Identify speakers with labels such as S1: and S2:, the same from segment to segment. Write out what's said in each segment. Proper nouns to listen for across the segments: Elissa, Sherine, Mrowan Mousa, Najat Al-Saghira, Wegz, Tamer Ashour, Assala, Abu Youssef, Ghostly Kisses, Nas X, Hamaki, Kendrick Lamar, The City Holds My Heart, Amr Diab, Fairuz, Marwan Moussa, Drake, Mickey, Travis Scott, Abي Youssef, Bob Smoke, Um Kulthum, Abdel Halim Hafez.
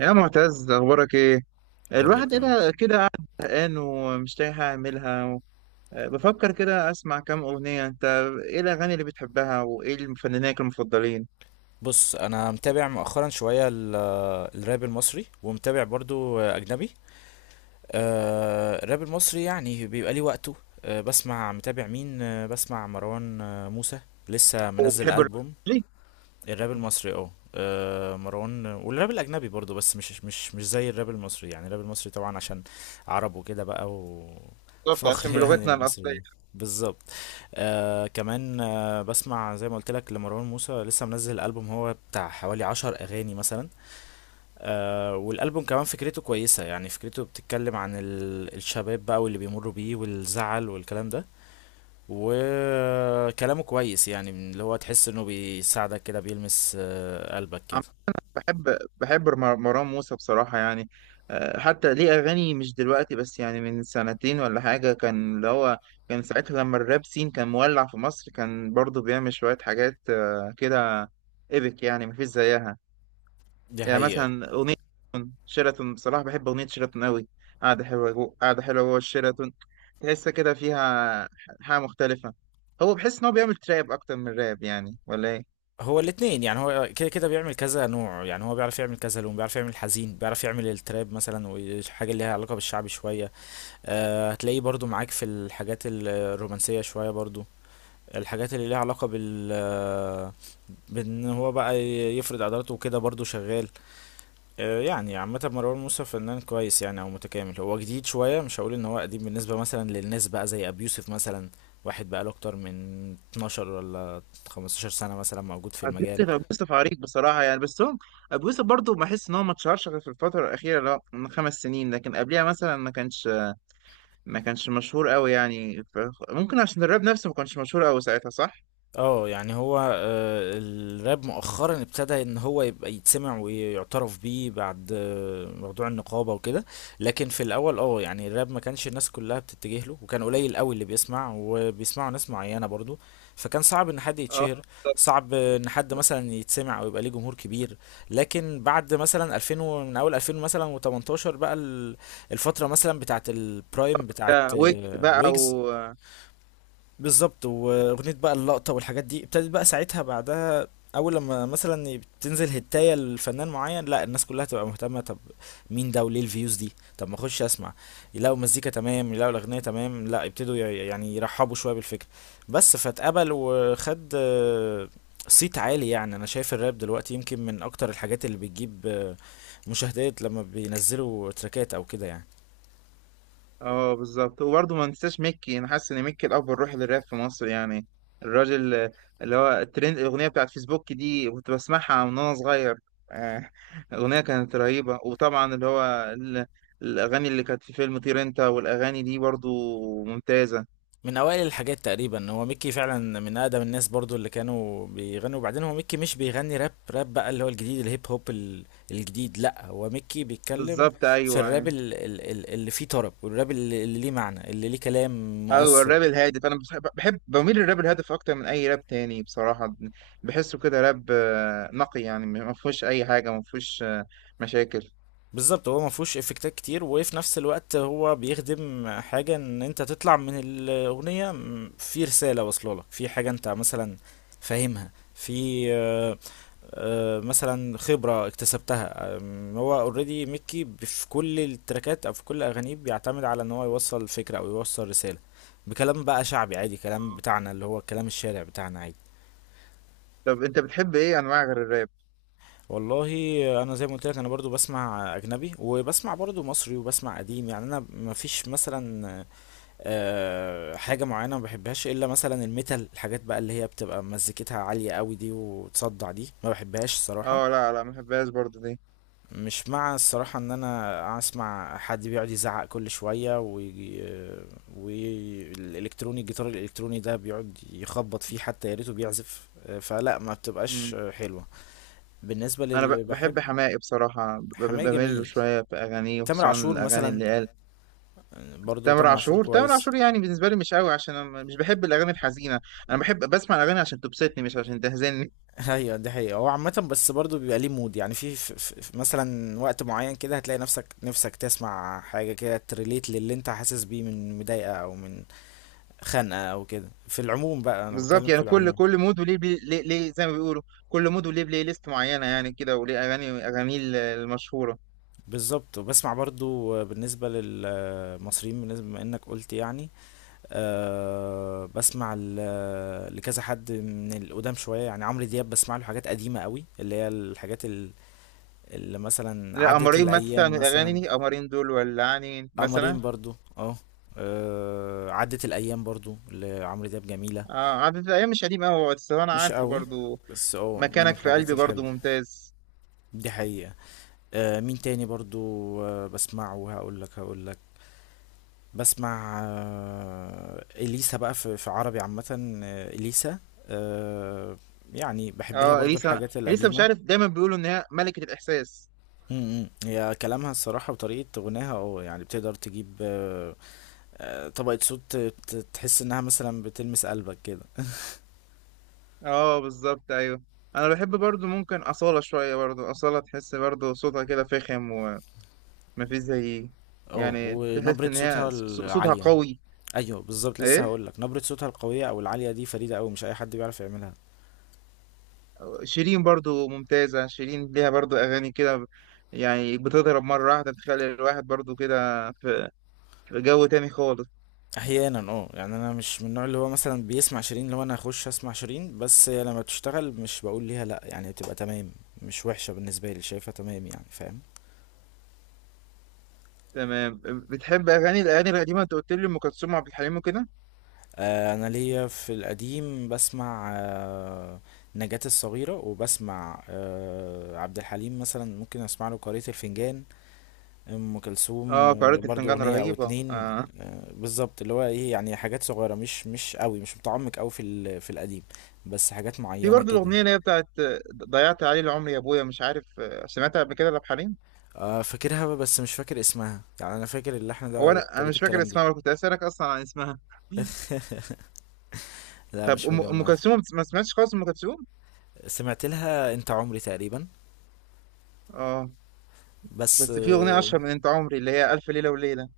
S1: يا معتز اخبارك ايه؟
S2: كله
S1: الواحد
S2: تمام.
S1: كده كده قاعد زهقان ومش لاقي حاجه اعملها بفكر كده اسمع كام اغنيه. انت ايه الاغاني اللي بتحبها وايه المفنانين المفضلين؟
S2: بص، انا متابع مؤخرا شويه الراب المصري، ومتابع برضو اجنبي. الراب المصري يعني بيبقى ليه وقته. بسمع مروان موسى، لسه منزل
S1: وبتحب الر-
S2: ألبوم.
S1: ليه؟
S2: الراب المصري مروان، والراب الاجنبي برضو، بس مش زي الراب المصري. يعني الراب المصري طبعا عشان عرب وكده بقى،
S1: بالظبط، عشان
S2: وفخر يعني
S1: بلغتنا الاصليه.
S2: المصريين. بالظبط. آه كمان، آه بسمع زي ما قلت لك لمروان موسى، لسه منزل البوم هو بتاع حوالي 10 اغاني مثلا. آه، والالبوم كمان فكرته كويسه، يعني فكرته بتتكلم عن الشباب بقى واللي بيمروا بيه والزعل والكلام ده، وكلامه كويس، يعني من اللي هو تحس انه بيساعدك كده، بيلمس قلبك كده.
S1: عم، بحب مروان موسى بصراحه يعني. حتى ليه اغاني مش دلوقتي بس، يعني من سنتين ولا حاجه، كان اللي هو كان ساعتها لما الراب سين كان مولع في مصر، كان برضه بيعمل شويه حاجات كده. ايبك يعني مفيش زيها.
S2: دي
S1: يعني
S2: حقيقة.
S1: مثلا أغنية شيراتون، بصراحة بحب أغنية شيراتون أوي. قاعدة حلوة جوه الشيراتون، تحس كده فيها حاجة مختلفة. هو بحس إن هو بيعمل تراب أكتر من راب يعني ولا إيه؟
S2: هو الاتنين، يعني هو كده كده بيعمل كذا نوع، يعني هو بيعرف يعمل كذا لون، بيعرف يعمل حزين، بيعرف يعمل التراب مثلا، وحاجة اللي ليها علاقة بالشعبي شوية. أه هتلاقيه برضو معاك في الحاجات الرومانسية شوية برضو، الحاجات اللي ليها علاقة بال آه، بان هو بقى يفرض عضلاته وكده برضو شغال. يعني عامة مروان موسى فنان كويس يعني او متكامل، هو جديد شوية، مش هقول ان هو قديم بالنسبة مثلا للناس بقى زي ابي يوسف مثلا. واحد بقى له اكتر من 12 ولا 15 سنة مثلا موجود في
S1: أبو
S2: المجال.
S1: يوسف، أبو يوسف عريق بصراحة يعني. بس هو أبو يوسف برضه بحس إن هو ما اتشهرش غير في الفترة الأخيرة، اللي هو من خمس سنين، لكن قبليها مثلا ما كانش، ما كانش مشهور أوي يعني ممكن عشان الراب نفسه ما كانش مشهور أوي ساعتها، صح؟
S2: اه يعني هو الراب مؤخرا ابتدى ان هو يبقى يتسمع ويعترف بيه، بعد موضوع النقابة وكده. لكن في الاول اه، يعني الراب ما كانش الناس كلها بتتجه له، وكان قليل قوي اللي بيسمع، وبيسمعوا ناس معينة برضو، فكان صعب ان حد
S1: اه،
S2: يتشهر،
S1: بالظبط.
S2: صعب ان حد مثلا يتسمع او يبقى ليه جمهور كبير. لكن بعد مثلا 2000 و- من اول 2000 مثلا و18 بقى الفترة مثلا بتاعت البرايم بتاعت
S1: ويجز بقى.
S2: ويجز. بالظبط، واغنيه بقى اللقطه والحاجات دي ابتدت بقى ساعتها بعدها. اول لما مثلا بتنزل هتايه لفنان معين، لا الناس كلها تبقى مهتمه، طب مين ده وليه الفيوز دي، طب ما اخش اسمع، يلاقوا مزيكا تمام، يلاقوا الاغنيه تمام، لا يبتدوا يعني يرحبوا شويه بالفكره. بس فاتقبل وخد صيت عالي. يعني انا شايف الراب دلوقتي يمكن من اكتر الحاجات اللي بتجيب مشاهدات لما بينزلوا تراكات او كده يعني.
S1: اه بالظبط، وبرضه ما ننساش ميكي، انا حاسس ان ميكي الاب الروحي للراب في مصر يعني. الراجل اللي هو الترند، الاغنيه بتاعت فيسبوك دي كنت بسمعها من وانا صغير. آه، الاغنيه كانت رهيبه، وطبعا اللي هو ال- الاغاني اللي كانت في فيلم طير انت والاغاني دي برضه ممتازه.
S2: من اوائل الحاجات تقريبا هو ميكي، فعلا من اقدم الناس برضو اللي كانوا بيغنوا. وبعدين هو ميكي مش بيغني راب، راب بقى اللي هو الجديد، الهيب هوب الجديد، لا هو ميكي بيتكلم
S1: بالظبط،
S2: في
S1: ايوه.
S2: الراب اللي فيه طرب، والراب اللي ليه معنى، اللي ليه كلام
S1: ايوه،
S2: مؤثر.
S1: الراب الهادف. انا بحب بميل للراب الهادف اكتر من اي راب تاني بصراحه. بحسه كده راب نقي يعني، ما فيهوش اي حاجه، ما فيهوش مشاكل.
S2: بالظبط، هو ما فيهوش افكتات كتير، وفي نفس الوقت هو بيخدم حاجة، ان انت تطلع من الاغنية في رسالة واصله لك، في حاجة انت مثلا فاهمها في مثلا خبرة اكتسبتها. هو اوريدي ميكي في كل التراكات او في كل اغانيه بيعتمد على ان هو يوصل فكرة او يوصل رسالة، بكلام بقى شعبي عادي، كلام بتاعنا، اللي هو كلام الشارع بتاعنا عادي.
S1: طب انت بتحب ايه انواع غير الراب؟
S2: والله، انا زي ما قلت لك انا برضو بسمع اجنبي، وبسمع برضو مصري، وبسمع قديم. يعني انا مفيش مثلا حاجة معينة ما بحبهاش الا مثلا الميتال، الحاجات بقى اللي هي بتبقى مزيكتها عالية قوي دي وتصدع، دي ما بحبهاش الصراحة.
S1: اه لا لا، ما بحبهاش برضه دي.
S2: مش مع الصراحة ان انا اسمع حد بيقعد يزعق كل شوية ويجي، والالكتروني، الجيتار الالكتروني ده بيقعد يخبط فيه، حتى يا ريته بيعزف، فلا ما بتبقاش
S1: امم،
S2: حلوة. بالنسبة
S1: انا
S2: للي بحب،
S1: بحب حماقي بصراحه،
S2: حماية
S1: بميل له
S2: جميل،
S1: شويه في اغانيه،
S2: تامر
S1: وخصوصا
S2: عاشور
S1: الاغاني
S2: مثلا،
S1: اللي قال.
S2: برضو
S1: تامر
S2: تامر عاشور
S1: عاشور، تامر
S2: كويس.
S1: عاشور يعني بالنسبه لي مش قوي، عشان انا مش بحب الاغاني الحزينه. انا بحب بسمع الاغاني عشان تبسطني، مش عشان تهزني.
S2: ايوه دي حقيقة، هو عامة بس برضو بيبقى ليه مود، يعني في مثلا وقت معين كده هتلاقي نفسك تسمع حاجة كده تريليت للي انت حاسس بيه من مضايقة او من خنقة او كده، في العموم بقى، انا
S1: بالظبط،
S2: بتكلم في
S1: يعني كل
S2: العموم.
S1: كل مود وليه بلي ليه ليه، زي ما بيقولوا كل مود وليه بلاي ليست معينه، يعني كده. وليه اغاني، المشهوره.
S2: بالظبط، وبسمع برضو بالنسبة للمصريين، بالنسبة ما انك قلت يعني، أه بسمع لكذا حد من القدام شوية، يعني عمرو دياب بسمع له حاجات قديمة قوي، اللي هي الحاجات اللي مثلا
S1: لا،
S2: عدت
S1: قمرين مثلا من
S2: الأيام
S1: الاغاني
S2: مثلا.
S1: دي، قمرين دول ولعانين مثلا.
S2: قمرين برضو اه، عدت الأيام برضو لعمرو دياب جميلة.
S1: اه، عدد الايام مش قديم قوي، بس انا
S2: مش
S1: عارفه
S2: قوي،
S1: برضه.
S2: بس اه من
S1: مكانك في
S2: الحاجات
S1: قلبي برضو
S2: الحلوة.
S1: ممتاز.
S2: دي حقيقة. آه مين تاني برضو، آه بسمعه هقول لك، هقول لك. بسمع آه اليسا بقى، في عربي عامة آه اليسا. آه يعني بحب لها
S1: اه،
S2: برضو
S1: اليسا.
S2: الحاجات
S1: اليسا مش
S2: القديمة.
S1: عارف، دايما بيقولوا ان هي ملكة الاحساس.
S2: م- م. هي كلامها الصراحة وطريقة غناها اه، يعني بتقدر تجيب طبقة صوت تحس انها مثلا بتلمس قلبك كده.
S1: اه بالظبط، ايوه. انا بحب برضو ممكن أصالة شوية، برضو أصالة تحس برضو صوتها كده فخم ومفيش زي.
S2: اه
S1: يعني تحس
S2: ونبرة
S1: ان هي
S2: صوتها
S1: صوتها
S2: العالية.
S1: قوي.
S2: ايوه بالظبط، لسه
S1: ايه،
S2: هقول لك، نبرة صوتها القوية او العالية دي فريدة قوي، مش اي حد بيعرف يعملها.
S1: شيرين برضو ممتازة. شيرين ليها برضو اغاني كده، يعني بتضرب مرة واحدة، بتخلي الواحد برضو كده في في جو تاني خالص.
S2: احيانا اه، يعني انا مش من النوع اللي هو مثلا بيسمع شيرين، لو انا اخش اسمع شيرين بس هي لما تشتغل مش بقول ليها لا، يعني تبقى تمام، مش وحشة بالنسبة لي، شايفها تمام يعني، فاهم.
S1: تمام. بتحب اغاني، الاغاني القديمة انت قلت لي ام كلثوم وعبد الحليم وكده.
S2: آه انا ليا في القديم بسمع آه نجاة الصغيرة، وبسمع آه عبد الحليم مثلا، ممكن اسمع له قارئة الفنجان. ام كلثوم
S1: اه
S2: آه
S1: قارئة
S2: برضو
S1: الفنجان
S2: اغنية او
S1: رهيبة
S2: اتنين.
S1: آه.
S2: آه بالظبط، اللي هو ايه، يعني حاجات صغيرة، مش قوي، مش متعمق قوي في في القديم، بس حاجات
S1: في
S2: معينة
S1: برضه
S2: كده.
S1: الأغنية اللي هي بتاعت ضيعت عليه العمر يا أبويا، مش عارف سمعتها قبل كده لعبد الحليم؟
S2: آه فاكرها بس مش فاكر اسمها، يعني انا فاكر اللحن ده
S1: هو أنا
S2: وطريقة
S1: مش فاكر
S2: الكلام دي.
S1: اسمها، ولا كنت أسألك أصلا عن اسمها.
S2: لا
S1: طب
S2: مش
S1: أم
S2: مجمع.
S1: كلثوم، ما سمعتش خالص أم كلثوم؟
S2: سمعت لها انت عمري تقريبا،
S1: اه،
S2: بس
S1: بس في أغنية
S2: اه.
S1: أشهر من أنت عمري، اللي هي ألف ليلة وليلة.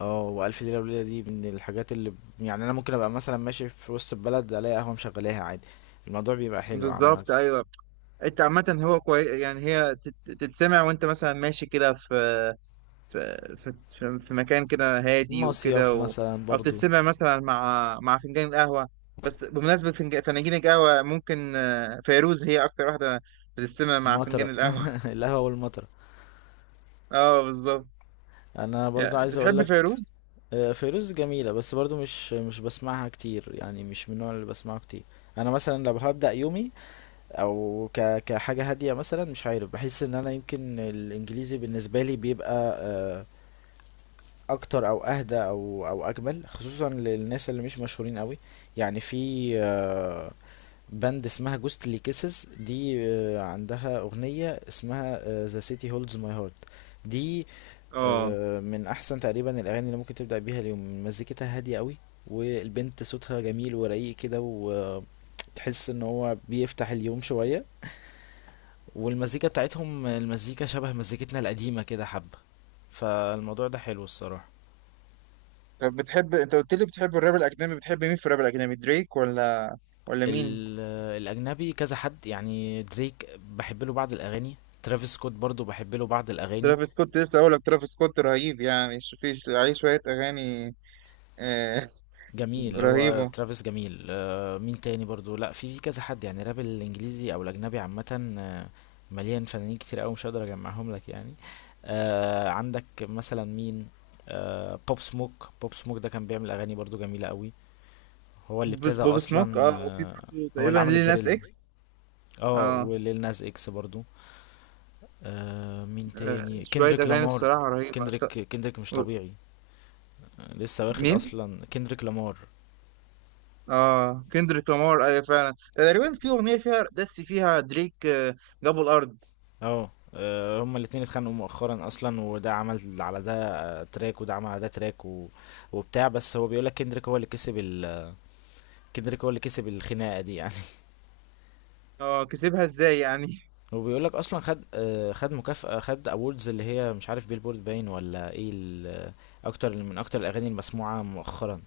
S2: والف ليلة وليلة دي من الحاجات اللي، يعني انا ممكن ابقى مثلا ماشي في وسط البلد الاقي قهوة مشغلاها عادي، الموضوع بيبقى حلو عامة.
S1: بالظبط أيوه. أنت عامة هو كويس يعني، هي تتسمع وأنت مثلا ماشي كده في مكان كده هادي
S2: مصيف
S1: وكده
S2: مثلا
S1: او
S2: برضو،
S1: تتسمع مثلا مع مع فنجان القهوه. بس بمناسبه فناجين القهوه، ممكن فيروز هي اكتر واحده بتتسمع مع فنجان
S2: مطرة.
S1: القهوه.
S2: القهوة والمطرة.
S1: اه بالظبط.
S2: يعني انا برضو
S1: يعني
S2: عايز اقول
S1: بتحب
S2: لك،
S1: فيروز.
S2: فيروز جميلة بس برضو مش مش بسمعها كتير، يعني مش من النوع اللي بسمعه كتير. انا مثلا لو هبدأ يومي او كحاجه هاديه مثلا، مش عارف، بحس ان انا يمكن الانجليزي بالنسبه لي بيبقى اكتر او اهدى او اجمل، خصوصا للناس اللي مش مشهورين قوي. يعني في باند اسمها جوستلي كيسز دي، عندها اغنيه اسمها ذا سيتي هولدز ماي هارت دي.
S1: اه.
S2: من احسن تقريبا الاغاني اللي ممكن تبدا بيها اليوم، مزيكتها هاديه قوي، والبنت صوتها جميل ورقيق كده، وتحس ان هو بيفتح اليوم شويه، والمزيكا بتاعتهم، المزيكا شبه مزيكتنا القديمة كده حبة، فالموضوع ده حلو الصراحة.
S1: طب بتحب، انت قلت لي بتحب الراب الاجنبي، بتحب مين في الراب الاجنبي؟ دريك ولا مين؟
S2: الأجنبي كذا حد يعني، دريك بحب له بعض الأغاني، ترافيس سكوت برضو بحب له بعض الأغاني.
S1: ترافيس سكوت، لسه اقول لك ترافيس سكوت رهيب يعني، في عليه شويه اغاني آه.
S2: جميل هو
S1: رهيبه.
S2: ترافيس جميل. مين تاني برضو، لا في كذا حد يعني، راب الإنجليزي أو الأجنبي عامة مليان فنانين كتير أوي، مش هقدر أجمعهم لك يعني. عندك مثلا مين، بوب سموك، بوب سموك ده كان بيعمل أغاني برضو جميلة أوي، هو اللي ابتدى
S1: بوب سموك،
S2: اصلا
S1: اه. وفي برضه
S2: هو اللي
S1: تقريبا
S2: عمل
S1: ليل ناس
S2: الدريل.
S1: اكس.
S2: اه
S1: اه،
S2: وليل ناس اكس برضو. آه مين تاني،
S1: شوية
S2: كندريك
S1: أغاني
S2: لامار.
S1: بصراحة رهيبة،
S2: كندريك مش
S1: و-
S2: طبيعي. لسه واخد
S1: مين؟
S2: اصلا كندريك لامار.
S1: اه كندريك لامار، أيوة فعلا. تقريبا في أغنية فيها دس فيها دريك، جابوا الأرض.
S2: اه هما الاتنين اتخانقوا مؤخرا اصلا، وده عمل على ده تراك، وده عمل على ده تراك و... وبتاع، بس هو بيقولك كندريك هو اللي كسب كندريك هو اللي كسب الخناقه دي يعني.
S1: اه، كسبها ازاي يعني؟
S2: وبيقولك اصلا خد خد مكافأة، خد اووردز اللي هي مش عارف بيلبورد باين ولا ايه اكتر من الاغاني المسموعه مؤخرا.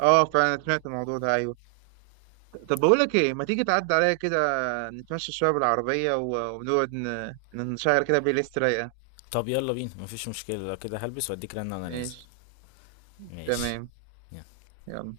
S1: اه فعلا سمعت الموضوع ده، أيوة. طب بقول لك ايه، ما تيجي تعدي عليا كده، نتمشى شوية بالعربية، ونقعد نشغل كده بلاي ليست رايقة.
S2: طب يلا بينا، مفيش مشكلة لو كده، هلبس واديك رنة وانا نازل.
S1: ماشي.
S2: ماشي.
S1: تمام. يلا.